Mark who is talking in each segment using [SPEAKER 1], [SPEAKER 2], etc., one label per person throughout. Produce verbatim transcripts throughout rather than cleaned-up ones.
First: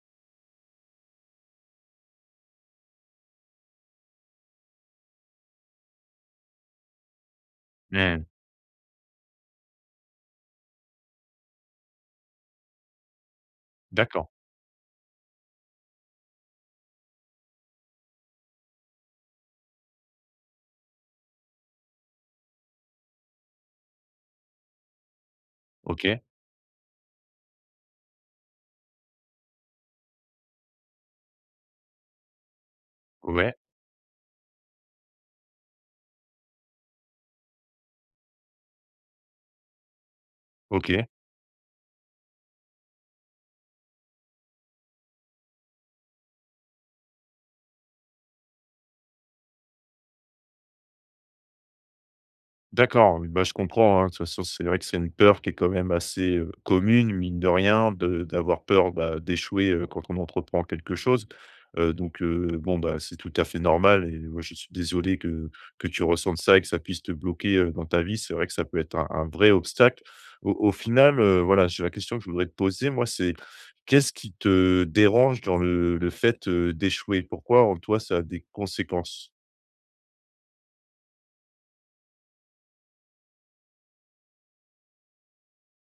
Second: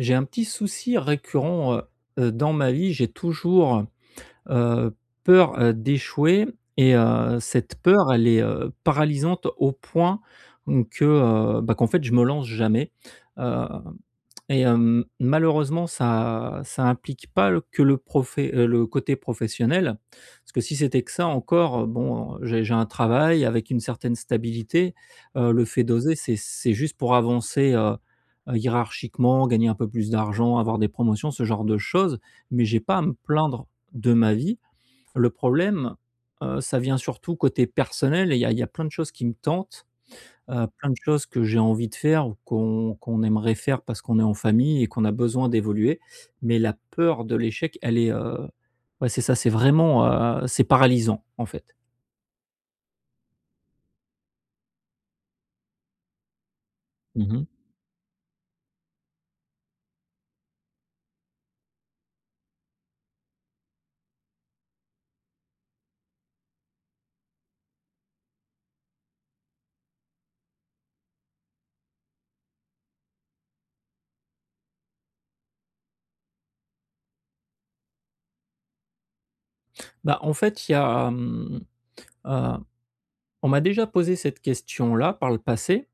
[SPEAKER 1] J'ai un petit souci récurrent, heu heu, dans ma vie, j'ai toujours, heu, peur, heu, d'échouer et heu, cette peur,
[SPEAKER 2] Mmh.
[SPEAKER 1] elle est, heu, paralysante au point, hem, que, heu, ben qu'en fait je me lance jamais. Heu
[SPEAKER 2] D'accord.
[SPEAKER 1] et hem, malheureusement ça ça implique pas le que le profe heu, le côté professionnel, parce que si c'était que ça encore, heu, bon j'ai j'ai un travail avec une certaine stabilité. Heu, le fait d'oser,
[SPEAKER 2] Ok.
[SPEAKER 1] c'est c'est juste pour avancer, heu, hiérarchiquement, gagner un peu plus d'argent, avoir des promotions, ce genre de choses, mais j'ai pas à me
[SPEAKER 2] Ouais.
[SPEAKER 1] plaindre de ma vie. Le problème, heu, ça vient surtout côté personnel et il y a il y a plein de choses qui me tentent, heu, plein de
[SPEAKER 2] Ok.
[SPEAKER 1] choses que j'ai envie de faire ou qu'on qu'on aimerait faire parce qu'on est en famille et qu'on a besoin d'évoluer. Mais la peur de l'échec, elle est, heu ouais, c'est ça, c'est vraiment, heu, c'est paralysant en fait.
[SPEAKER 2] D'accord, oui, bah, je comprends, hein. De toute façon, c'est vrai que c'est une peur qui est quand même assez, heu, commune,
[SPEAKER 1] Mmh
[SPEAKER 2] mine
[SPEAKER 1] mh.
[SPEAKER 2] de rien, de d'avoir peur, bah, d'échouer, heu, quand on entreprend quelque chose. Heu, donc, heu, bon, bah, c'est tout à fait normal et moi je suis désolé que que tu ressentes ça et que ça puisse te bloquer, heu, dans ta vie. C'est vrai que ça peut être un un vrai obstacle. Au au final, heu, voilà, je la question que je voudrais te poser, moi c'est qu'est-ce qui te dérange dans le le fait, heu, d'échouer? Pourquoi en toi ça a des conséquences?
[SPEAKER 1] Bah, en fait il y a, hem, heu, on m'a déjà posé cette question-là par le passé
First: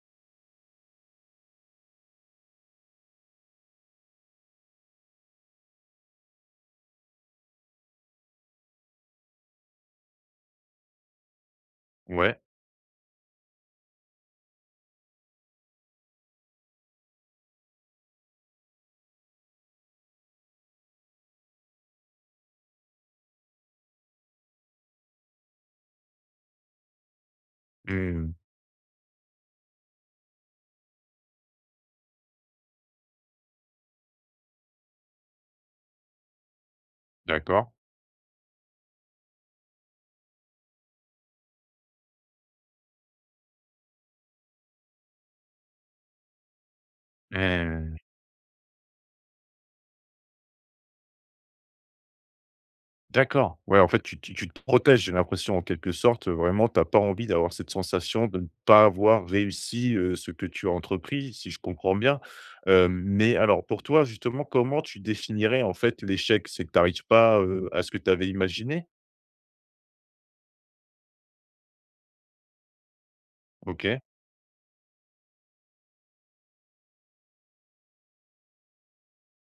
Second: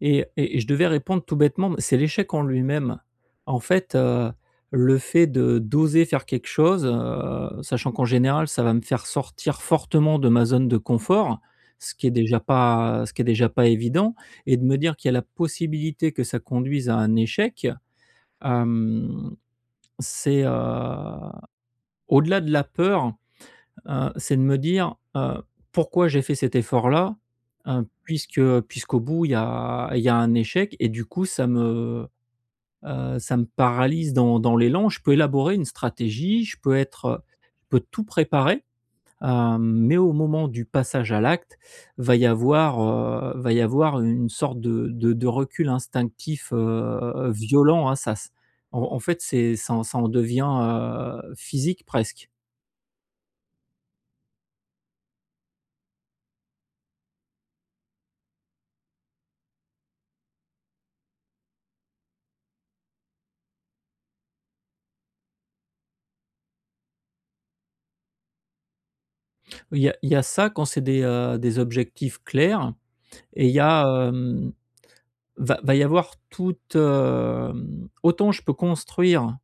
[SPEAKER 1] et et et je devais répondre tout bêtement mais c'est l'échec en lui-même. En fait, heu, le fait de d'oser faire quelque chose, heu, sachant qu'en général, ça va me faire sortir fortement de ma zone de confort, ce qui est
[SPEAKER 2] Ouais.
[SPEAKER 1] déjà pas, heu, ce qui est déjà pas évident et de me dire qu'il y a la possibilité que ça conduise à un échec, hem, c'est, heu, au-delà de la peur, heu, c'est de me dire, heu: «Pourquoi j'ai fait cet effort-là, heu,
[SPEAKER 2] Mmh.
[SPEAKER 1] puisque puisqu'au bout il y a il y a un échec?» et du coup, ça me, heu, ça me paralyse dans dans l'élan. Je peux élaborer une stratégie, je peux être, heu, je
[SPEAKER 2] D'accord.
[SPEAKER 1] peux tout préparer, hem, mais au moment du passage à l'acte, va y avoir, heu, va y avoir une une sorte de de de recul instinctif, heu, violent, hein,
[SPEAKER 2] Mmh.
[SPEAKER 1] ça c'est en en fait, c'est ça ça en devient, heu, physique presque.
[SPEAKER 2] D'accord. Ouais, en fait, tu tu tu te protèges, j'ai l'impression, en quelque sorte. Vraiment, tu as pas envie d'avoir cette sensation de ne pas avoir réussi, heu, ce que tu as entrepris, si je comprends bien. Heu, mais alors, pour toi justement, comment tu définirais, en fait, l'échec? C'est que tu arrives pas, heu, à ce que tu avais imaginé?
[SPEAKER 1] Oui, il y a il y a ça, quand c'est des, heu, des objectifs clairs et il y
[SPEAKER 2] OK.
[SPEAKER 1] a, hem, va va y avoir toute, hem, autant je peux construire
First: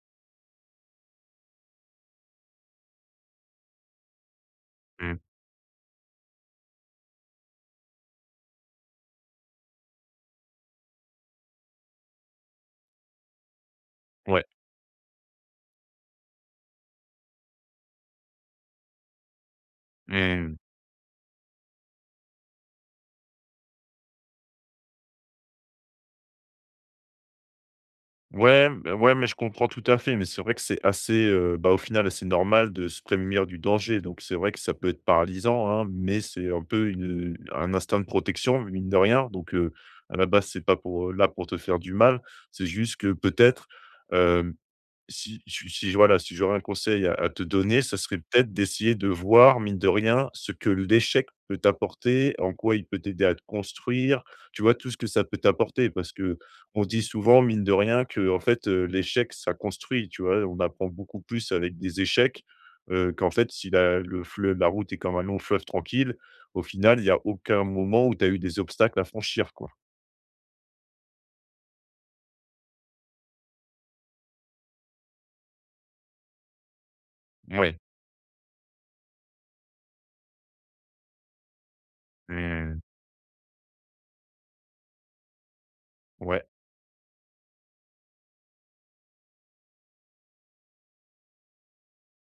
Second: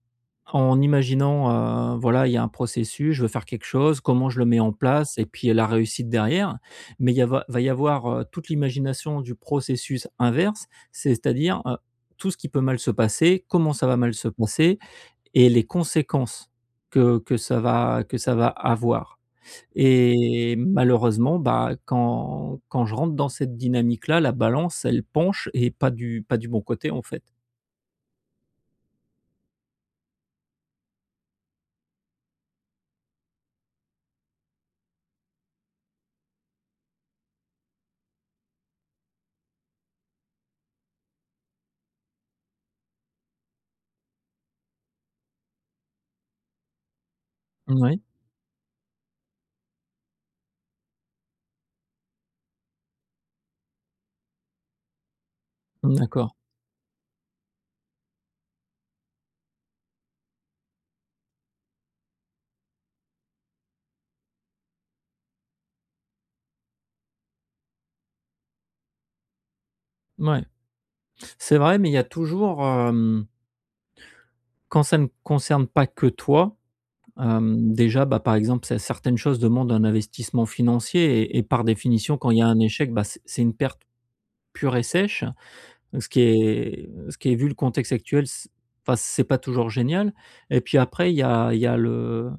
[SPEAKER 1] en imaginant, heu, voilà, il y a un processus: «Je veux faire quelque chose, comment je le mets en place?»
[SPEAKER 2] Mmh.
[SPEAKER 1] et puis, heu, la réussite derrière. Mais il y a va va y avoir, heu, toute l'imagination du processus inverse, c'est-à-dire, heu, tout ce qui peut mal se passer, comment ça va mal se
[SPEAKER 2] Ouais.
[SPEAKER 1] passer et les conséquences que que ça va que ça va avoir. Et
[SPEAKER 2] Mmh.
[SPEAKER 1] malheureusement, bah, quand quand je rentre dans cette dynamique là, la balance, elle penche et pas du pas du bon côté, en fait.
[SPEAKER 2] Ouais, b ouais, mais je comprends tout à fait. Mais c'est vrai que c'est assez, heu, bah, au final, assez normal de se prémunir du danger. Donc c'est vrai que ça peut être paralysant, hein, mais c'est un peu une, heu, un instinct de protection, mine de rien, donc, heu, à la base, c'est pas pour là pour te faire du mal. C'est juste que peut-être, hem, si su si j voilà, si j'aurais un conseil à te donner, ce
[SPEAKER 1] Moui.
[SPEAKER 2] serait peut-être d'essayer de voir, mine de rien, ce que l'échec peut t'apporter, en quoi il peut t'aider à te construire, tu vois? Tout ce que ça peut t'apporter.
[SPEAKER 1] Mmh,
[SPEAKER 2] Parce
[SPEAKER 1] d'accord.
[SPEAKER 2] qu'on se dit souvent, mine de rien, qu'en fait, heu, l'échec, ça construit, tu vois? On apprend beaucoup plus avec des échecs, heu, qu'en fait, si la le fle la route est comme un long fleuve tranquille, au final, il y a aucun moment où tu as eu des obstacles à franchir, quoi.
[SPEAKER 1] Mouais. C'est vrai, mais il y a toujours, hem quand ça ne concerne pas que toi, hem,
[SPEAKER 2] Mouais.
[SPEAKER 1] déjà, bah, par exemple, cer certaines choses demandent un investissement financier et et par définition, quand il y a un
[SPEAKER 2] Mmh.
[SPEAKER 1] échec, bah c c'est une perte pure et sèche, heu, ce qui
[SPEAKER 2] Ouais.
[SPEAKER 1] est ce qui est vu le contexte actuel, c enfin, c'est pas toujours génial. Et puis après, il y a il y a le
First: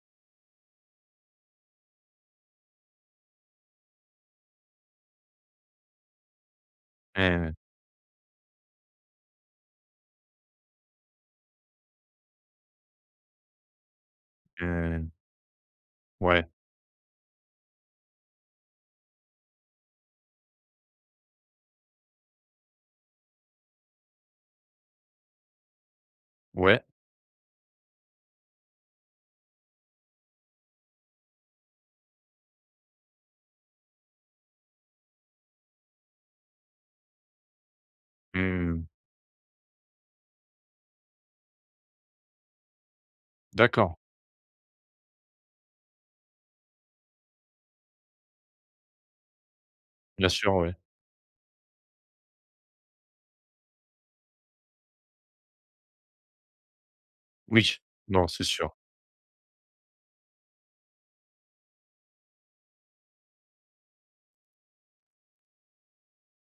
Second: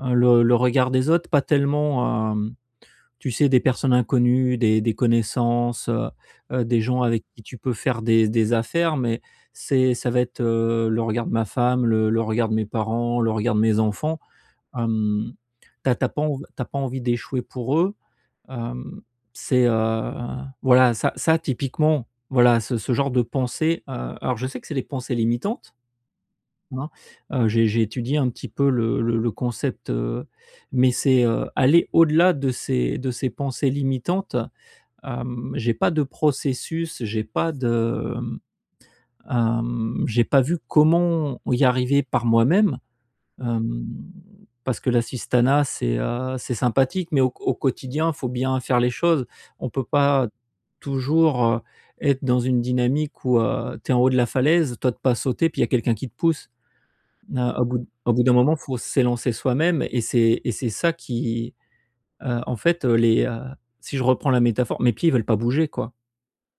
[SPEAKER 1] le le regard des autres. Pas tellement, hem, tu sais, des personnes inconnues, des des connaissances, heu heu, des gens avec qui
[SPEAKER 2] Mmh.
[SPEAKER 1] tu peux faire des des affaires, mais c'est ça va être, heu, le regard de ma femme, le le regard de mes parents, le regard de mes enfants.
[SPEAKER 2] Mmh.
[SPEAKER 1] Hem, tu as tu as pas env
[SPEAKER 2] Ouais.
[SPEAKER 1] tu as pas envie d'échouer pour eux. Hem, c'est, heu, voilà, ça ça typiquement, voilà, ce ce genre de pensées, heu, alors je sais que c'est les pensées limitantes,
[SPEAKER 2] Ouais.
[SPEAKER 1] hein. Heu, j'ai j'ai étudié un petit peu le le le concept, heu, mais c'est, heu, aller au-delà de ces de ces pensées limitantes. Hem, j'ai pas de processus, j'ai pas de, mmh,
[SPEAKER 2] Mmh.
[SPEAKER 1] hem, j'ai pas vu comment y arriver par moi-même, hem,
[SPEAKER 2] D'accord.
[SPEAKER 1] parce que l'assistanat, c'est, heu, c'est sympathique, mais au q au quotidien, faut bien faire les choses. On peut pas
[SPEAKER 2] Bien sûr, ouais.
[SPEAKER 1] toujours, heu, être dans une dynamique où, heu, tu es en haut de la falaise, tu otes pas sauter, puis il y a quelqu'un qui te pousse. Na au
[SPEAKER 2] Oui!
[SPEAKER 1] bout d au bout
[SPEAKER 2] Non,
[SPEAKER 1] d'un
[SPEAKER 2] c'est
[SPEAKER 1] moment,
[SPEAKER 2] sûr.
[SPEAKER 1] faut s'élancer soi-même et c'est et c'est ça qui, heu, en fait, heu, les heu, si je reprends la métaphore, mes pieds veulent pas bouger, quoi.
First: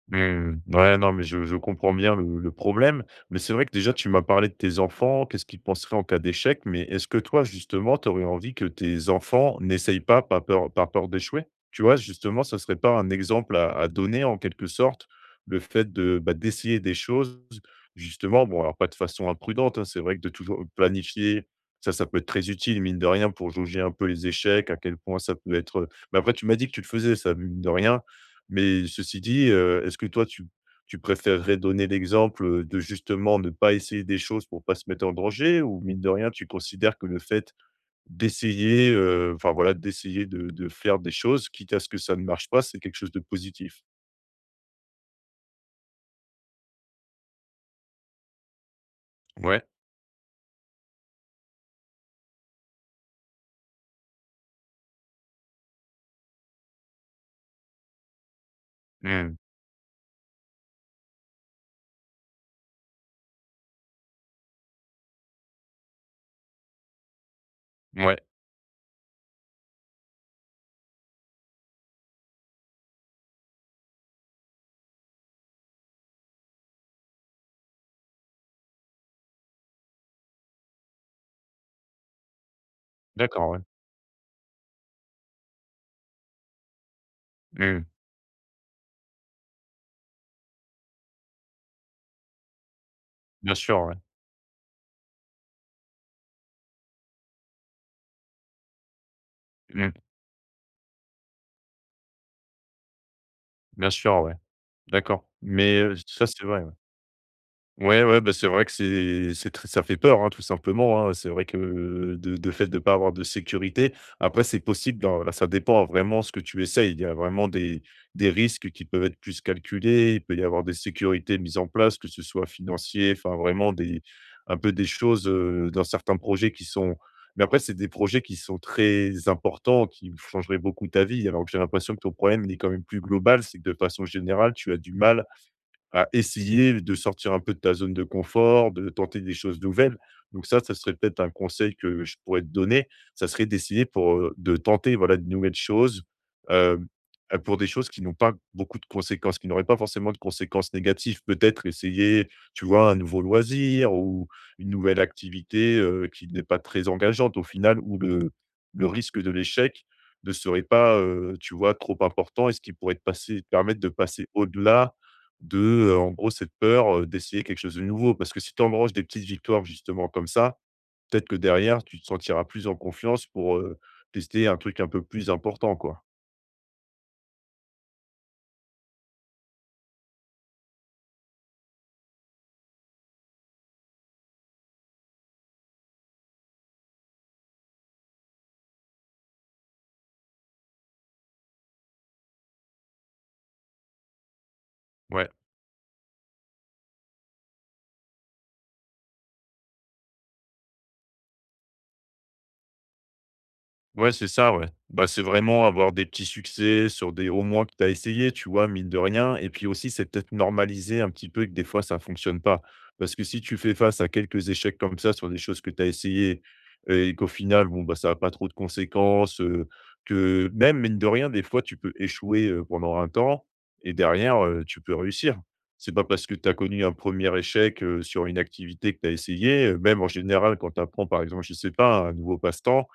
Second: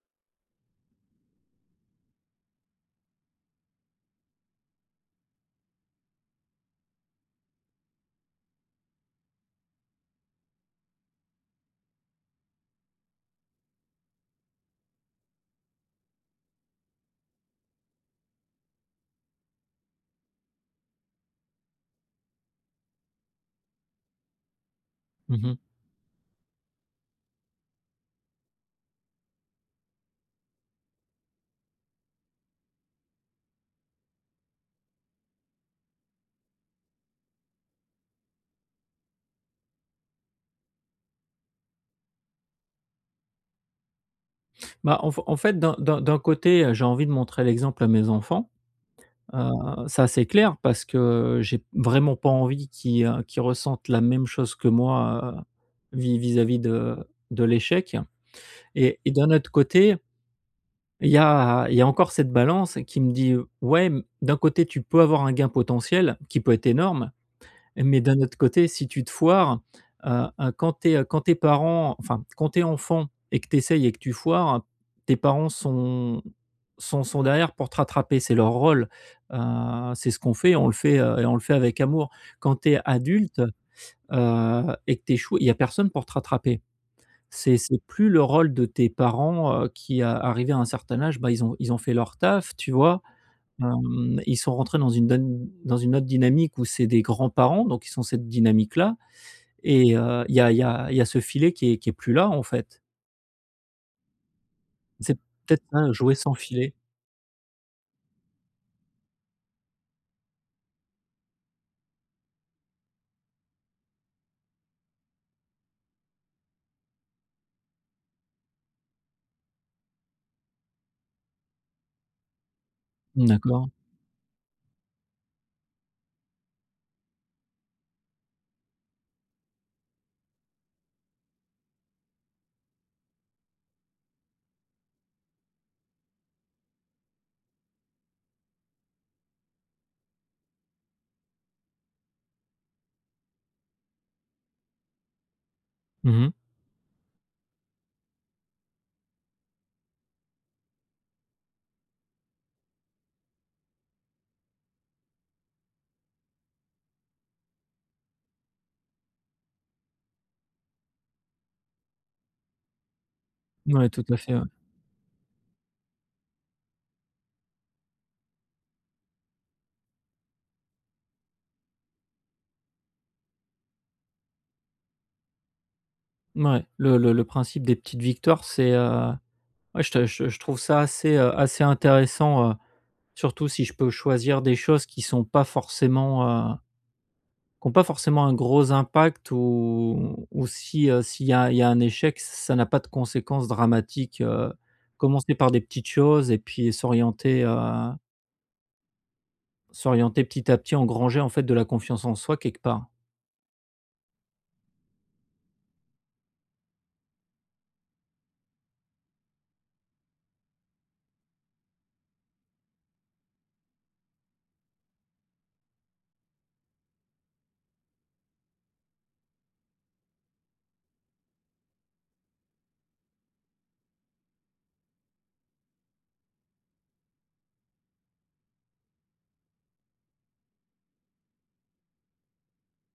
[SPEAKER 2] Mmh. Ouais, non, mais je je comprends bien le le problème. Mais c'est vrai que, déjà, tu m'as parlé de tes enfants, qu'est-ce qu'ils penseraient en cas d'échec. Mais est-ce que, toi, justement, tu aurais envie que tes enfants n'essayent pas, pas peur par peur d'échouer? Tu vois? Justement, ça serait pas un exemple à à donner, en quelque sorte, le fait de, bah, d'essayer des choses, justement? Bon alors pas de façon imprudente, hein. C'est vrai que de toujou planifier, ça, ça peut être très utile, mine de rien, pour jauger un peu les échecs, à quel point ça
[SPEAKER 1] Mmh
[SPEAKER 2] peut
[SPEAKER 1] mh.
[SPEAKER 2] être, heu mais après tu m'as dit que tu le faisais ça, mine de rien. Mais ceci dit, heu, est-ce que toi, tu p tu préfèrerais donner l'exemple, heu, de, justement, ne pas essayer des choses pour pas se mettre en danger? Ou mine de rien, tu considères que le fait d'essayer, heu, enfin, voilà d'essayer de de faire des choses quitte à ce que ça ne marche pas, c'est quelque chose de positif?
[SPEAKER 1] Bah, en f en fait, d'un d'un d'un côté, heu, j'ai envie de montrer l'exemple à mes enfants, heu,
[SPEAKER 2] Ouais.
[SPEAKER 1] ça, c'est clair, parce que j'ai vraiment pas envie qu'ils, heu, qu'ils ressentent la même chose que moi, heu, vis vis-à-vis de de l'échec et et d'un
[SPEAKER 2] Mmh.
[SPEAKER 1] autre côté ...il y a il y a encore cette balance qui me dit: «Ouais, mmh, d'un côté, tu peux avoir un gain potentiel, qui peut être énorme. Mais
[SPEAKER 2] Ouais.
[SPEAKER 1] d'un autre côté, si tu te foires, heu heu, quand tu es quand tu es parents, enfin, quand tu es enfant et que tu essayes et que tu foires, tes parents sont sont sont derrière pour te rattraper, c'est leur rôle, heu, c'est ce qu'on fait, on le fait et on le fait avec amour. Quand tu es adulte,
[SPEAKER 2] D'accord, ouais.
[SPEAKER 1] heu et que tu échoues, il y a personne pour te rattraper». C'est c'est
[SPEAKER 2] Mmh.
[SPEAKER 1] plus le rôle de tes parents, heu, qui, heu, arrivés à un certain âge, bah, ils ont ils ont fait leur taf, tu vois?
[SPEAKER 2] Bien sûr, ouais.
[SPEAKER 1] Hem, ils sont rentrés dans une don dans une autre dynamique, où c'est des grands-parents, donc ils sont cette dynamique-là
[SPEAKER 2] Mmh.
[SPEAKER 1] et heu, il y a il y a il y a ce filet qui est qui est plus là, en fait.
[SPEAKER 2] Bien sûr, ouais.
[SPEAKER 1] C'est
[SPEAKER 2] D'accord.
[SPEAKER 1] peut-être
[SPEAKER 2] Mais
[SPEAKER 1] bien un
[SPEAKER 2] heu,
[SPEAKER 1] jouet
[SPEAKER 2] ça,
[SPEAKER 1] sans
[SPEAKER 2] c'est vrai, ouais.
[SPEAKER 1] filet.
[SPEAKER 2] Ouais, ouais, bah, c'est vrai que c'est c'est très ça fait peur, hein, tout simplement, hein. C'est vrai que, de de fait, de pas avoir de sécurité. Après, c'est possible dans là, ça dépend vraiment ce que tu essayes, il y a vraiment des des risques qui peuvent être plus calculés. Il peut y avoir des sécurités mises en place, que ce soit financier,
[SPEAKER 1] Mmh,
[SPEAKER 2] enfin,
[SPEAKER 1] d'accord.
[SPEAKER 2] vraiment des un peu des choses, heu, dans certains projets qui sont mais après, c'est des projets qui sont très importants, qui changeraient beaucoup ta vie, alors que j'ai l'impression que ton problème, il est quand même plus global. C'est que de façon générale, tu as du mal à essayer de sortir un peu de ta zone de confort, de tenter des choses nouvelles. Donc ça, ça serait peut-être un conseil que je pourrais te donner, ça serait d'essayer pour, heu, de tenter, voilà, de nouvelles choses,
[SPEAKER 1] Mmh mh.
[SPEAKER 2] hem, pour des choses qui n'ont pas beaucoup de conséquences, qui n'auraient pas forcément de conséquences négatives. Peut-être essayer, tu vois, un nouveau loisir ou une nouvelle activité, heu, qui n'est pas très engageante, au final, où le le risque de l'échec ne serait pas, heu, tu vois, trop important et ce qui pourrait te passer permettre
[SPEAKER 1] Mouais.
[SPEAKER 2] de
[SPEAKER 1] Tout à
[SPEAKER 2] passer
[SPEAKER 1] fait, ouais.
[SPEAKER 2] au-delà de, heu, en gros, cette peur, heu, d'essayer quelque chose de nouveau. Parce que si tu engranges des petites victoires, justement, comme ça, peut-être que derrière, tu te sentiras plus en confiance pour, heu, tester un truc un peu plus important, quoi.
[SPEAKER 1] Mouais, le le le principe des petites victoires, c'est, heu, ouais, je te je je trouve ça assez, heu, assez intéressant, heu, surtout si je peux choisir des choses qui sont pas forcément, heu, qui ont pas forcément un gros impact, ou ou si, heu, s'il y a il y a un échec, ç ça n'a pas de conséquences dramatiques, heu,
[SPEAKER 2] Ouais.
[SPEAKER 1] commencer par des petites choses et puis s'orienter heu s'orienter petit à petit, engranger, en fait, de la confiance en soi, quelque part.
[SPEAKER 2] Ouais, c'est ça, ouais. Bah, c'est vraiment avoir des petits succès sur des au moins que tu as essayé, tu vois, mine de rien et puis aussi, c'est peut-être normaliser un petit peu que des fois, ça fonctionne pas. Parce que si tu fais face à quelques échecs comme ça sur des choses que tu as essayé et qu'au final, bon, bah, ça a pas trop de conséquences, heu, que même, mine de rien, des fois, tu peux échouer, heu, pendant un temps et derrière, heu, tu peux réussir. C'est pas parce que tu as connu un premier échec, heu, sur une activité que tu as essayé même en général quand tu apprends, par exemple, je sais pas, un nouveau passe-temps,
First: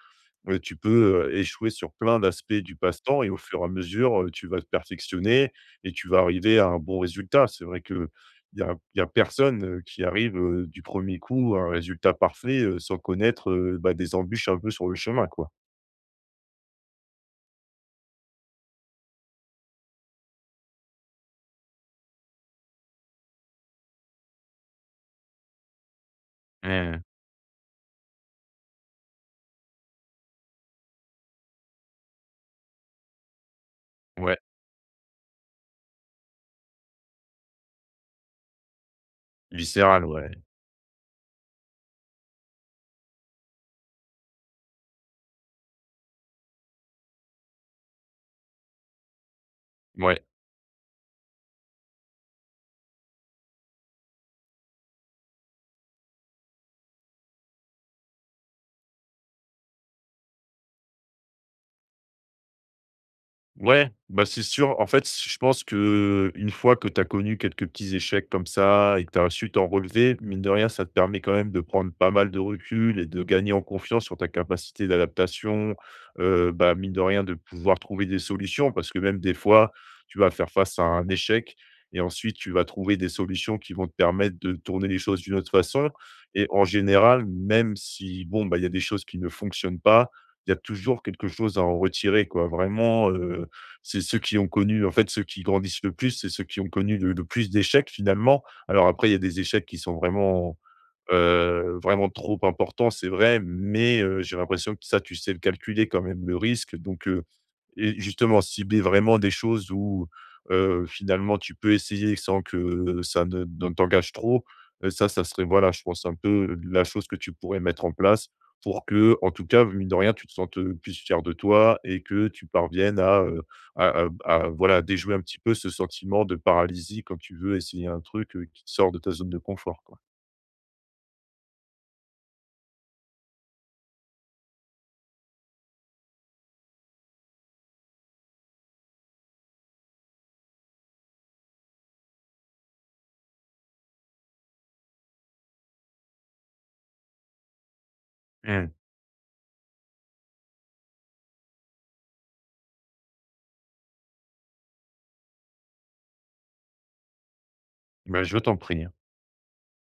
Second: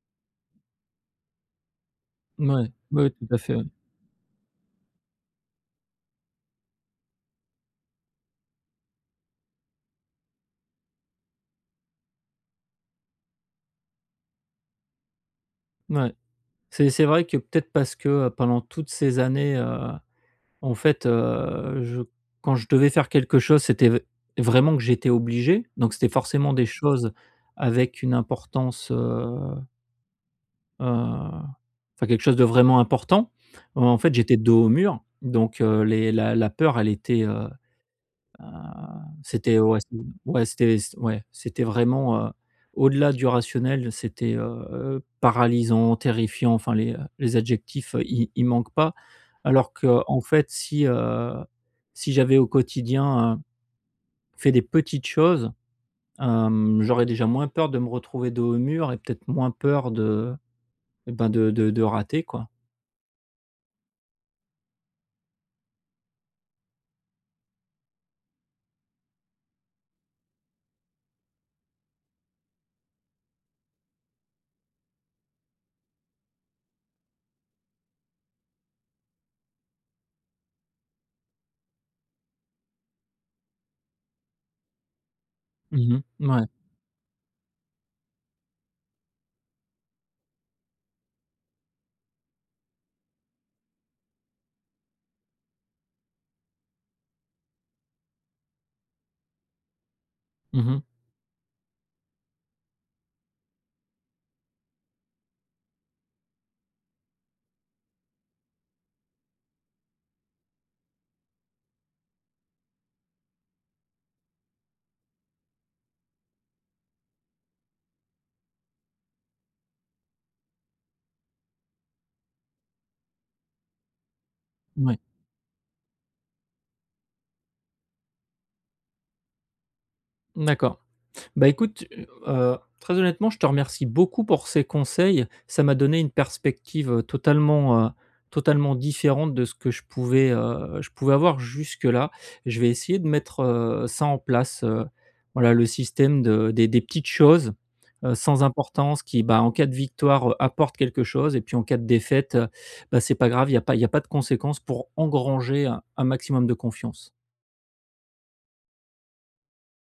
[SPEAKER 2] beh, tu peux, heu, échouer sur plein d'aspects
[SPEAKER 1] Mouais,
[SPEAKER 2] du
[SPEAKER 1] ouais,
[SPEAKER 2] passe-temps
[SPEAKER 1] tout
[SPEAKER 2] et au
[SPEAKER 1] à fait,
[SPEAKER 2] fur
[SPEAKER 1] ouais.
[SPEAKER 2] et à mesure, heu, tu vas te perfectionner et tu vas arriver à un bon résultat. C'est vrai qu'il y a il y a personne, heu, qui arrive, heu, du premier coup à un résultat parfait, heu, sans connaître, heu, bah, des embûches un peu sur le chemin, quoi.
[SPEAKER 1] Mouais. C'est c'est vrai que peut-être parce que, pendant toutes ces années, heu, en fait heu, je quand je devais faire quelque chose, c'était v vraiment que j'étais obligé, donc c'était forcément des
[SPEAKER 2] Ouais, hein.
[SPEAKER 1] choses avec une importance, heu heu, enfin, quelque chose de vraiment important. En fait, j'étais
[SPEAKER 2] Ouais.
[SPEAKER 1] dos au mur, donc heu, les la la peur, elle était, heu heu, c'était ouais, c'était
[SPEAKER 2] Viscéral, ouais.
[SPEAKER 1] ouais, c'était c'ét ouais, c'était vraiment, heu, au-delà du rationnel, c'était, heu heu, paralysant, terrifiant, enfin les, heu, les adjectifs, i ils manquent pas. Alors qu'en
[SPEAKER 2] Ouais.
[SPEAKER 1] fait, si, heu, si j'avais au quotidien, heu, fait des petites choses, hem, j'aurais déjà moins peur de me retrouver dos au mur et peut-être moins peur de, ben, de de de rater, quoi.
[SPEAKER 2] Ouais, bah, c'est sûr. En fait, s je pense qu'une fois que tu as connu quelques petits échecs comme ça et que tu as su t'en relever, mine de rien, ça te permet quand même de prendre pas mal de recul et de gagner en confiance sur ta capacité d'adaptation, heu, bah, mine de rien de pouvoir trouver des solutions. Parce que même des fois, tu vas faire face à un échec et ensuite tu vas trouver des solutions qui vont te permettre de tourner les choses d'une autre façon
[SPEAKER 1] Mmh mh.
[SPEAKER 2] et
[SPEAKER 1] Mouais.
[SPEAKER 2] en général même si, bon, bah, il y a des choses qui ne fonctionnent pas, il y a toujours quelque chose à en retirer, quoi. Vraiment, heu, c'est ceux qui ont connu en fait, ceux qui grandissent le plus, c'est ceux qui ont connu le le plus d'échecs, finalement. Alors après, il y a des échecs qui sont vraiment,
[SPEAKER 1] Mmh mh.
[SPEAKER 2] heu, vraiment trop importants, c'est vrai, mais, heu, j'ai l'impression que ça, tu sais le calculer, quand même, le risque, donc, heu et justement, cibler vraiment des choses où, heu, finalement, tu peux essayer sans que ça ne de t'engage trop, heu, ça, ça serait, voilà, je pense un peu la chose que tu pourrais mettre en place pour que, en tout cas, mine de rien, tu te sentes, heu, plus fier de toi et que tu parviennes à, heu, à à à, voilà,
[SPEAKER 1] Mouais.
[SPEAKER 2] déjouer un petit peu ce sentiment de paralysie quand tu veux essayer un truc qui te sort de ta zone de confort, quoi.
[SPEAKER 1] D'accord. Bah écoute, heu, heu, très honnêtement, je te remercie beaucoup pour ces conseils, ça m'a donné une perspective, heu, totalement, heu, totalement différente de ce que je pouvais, heu, je pouvais avoir jusque-là. Je vais essayer de mettre, heu, ça en place, heu, voilà, le système de des des petites choses, heu, sans
[SPEAKER 2] Mmh.
[SPEAKER 1] importance qui, bah, en cas de victoire, apportent quelque chose et puis en cas de défaite, bah, c'est pas grave, il y a pas il y a pas de conséquences, pour engranger un maximum de confiance.
[SPEAKER 2] Ben, je t'en prie, hein.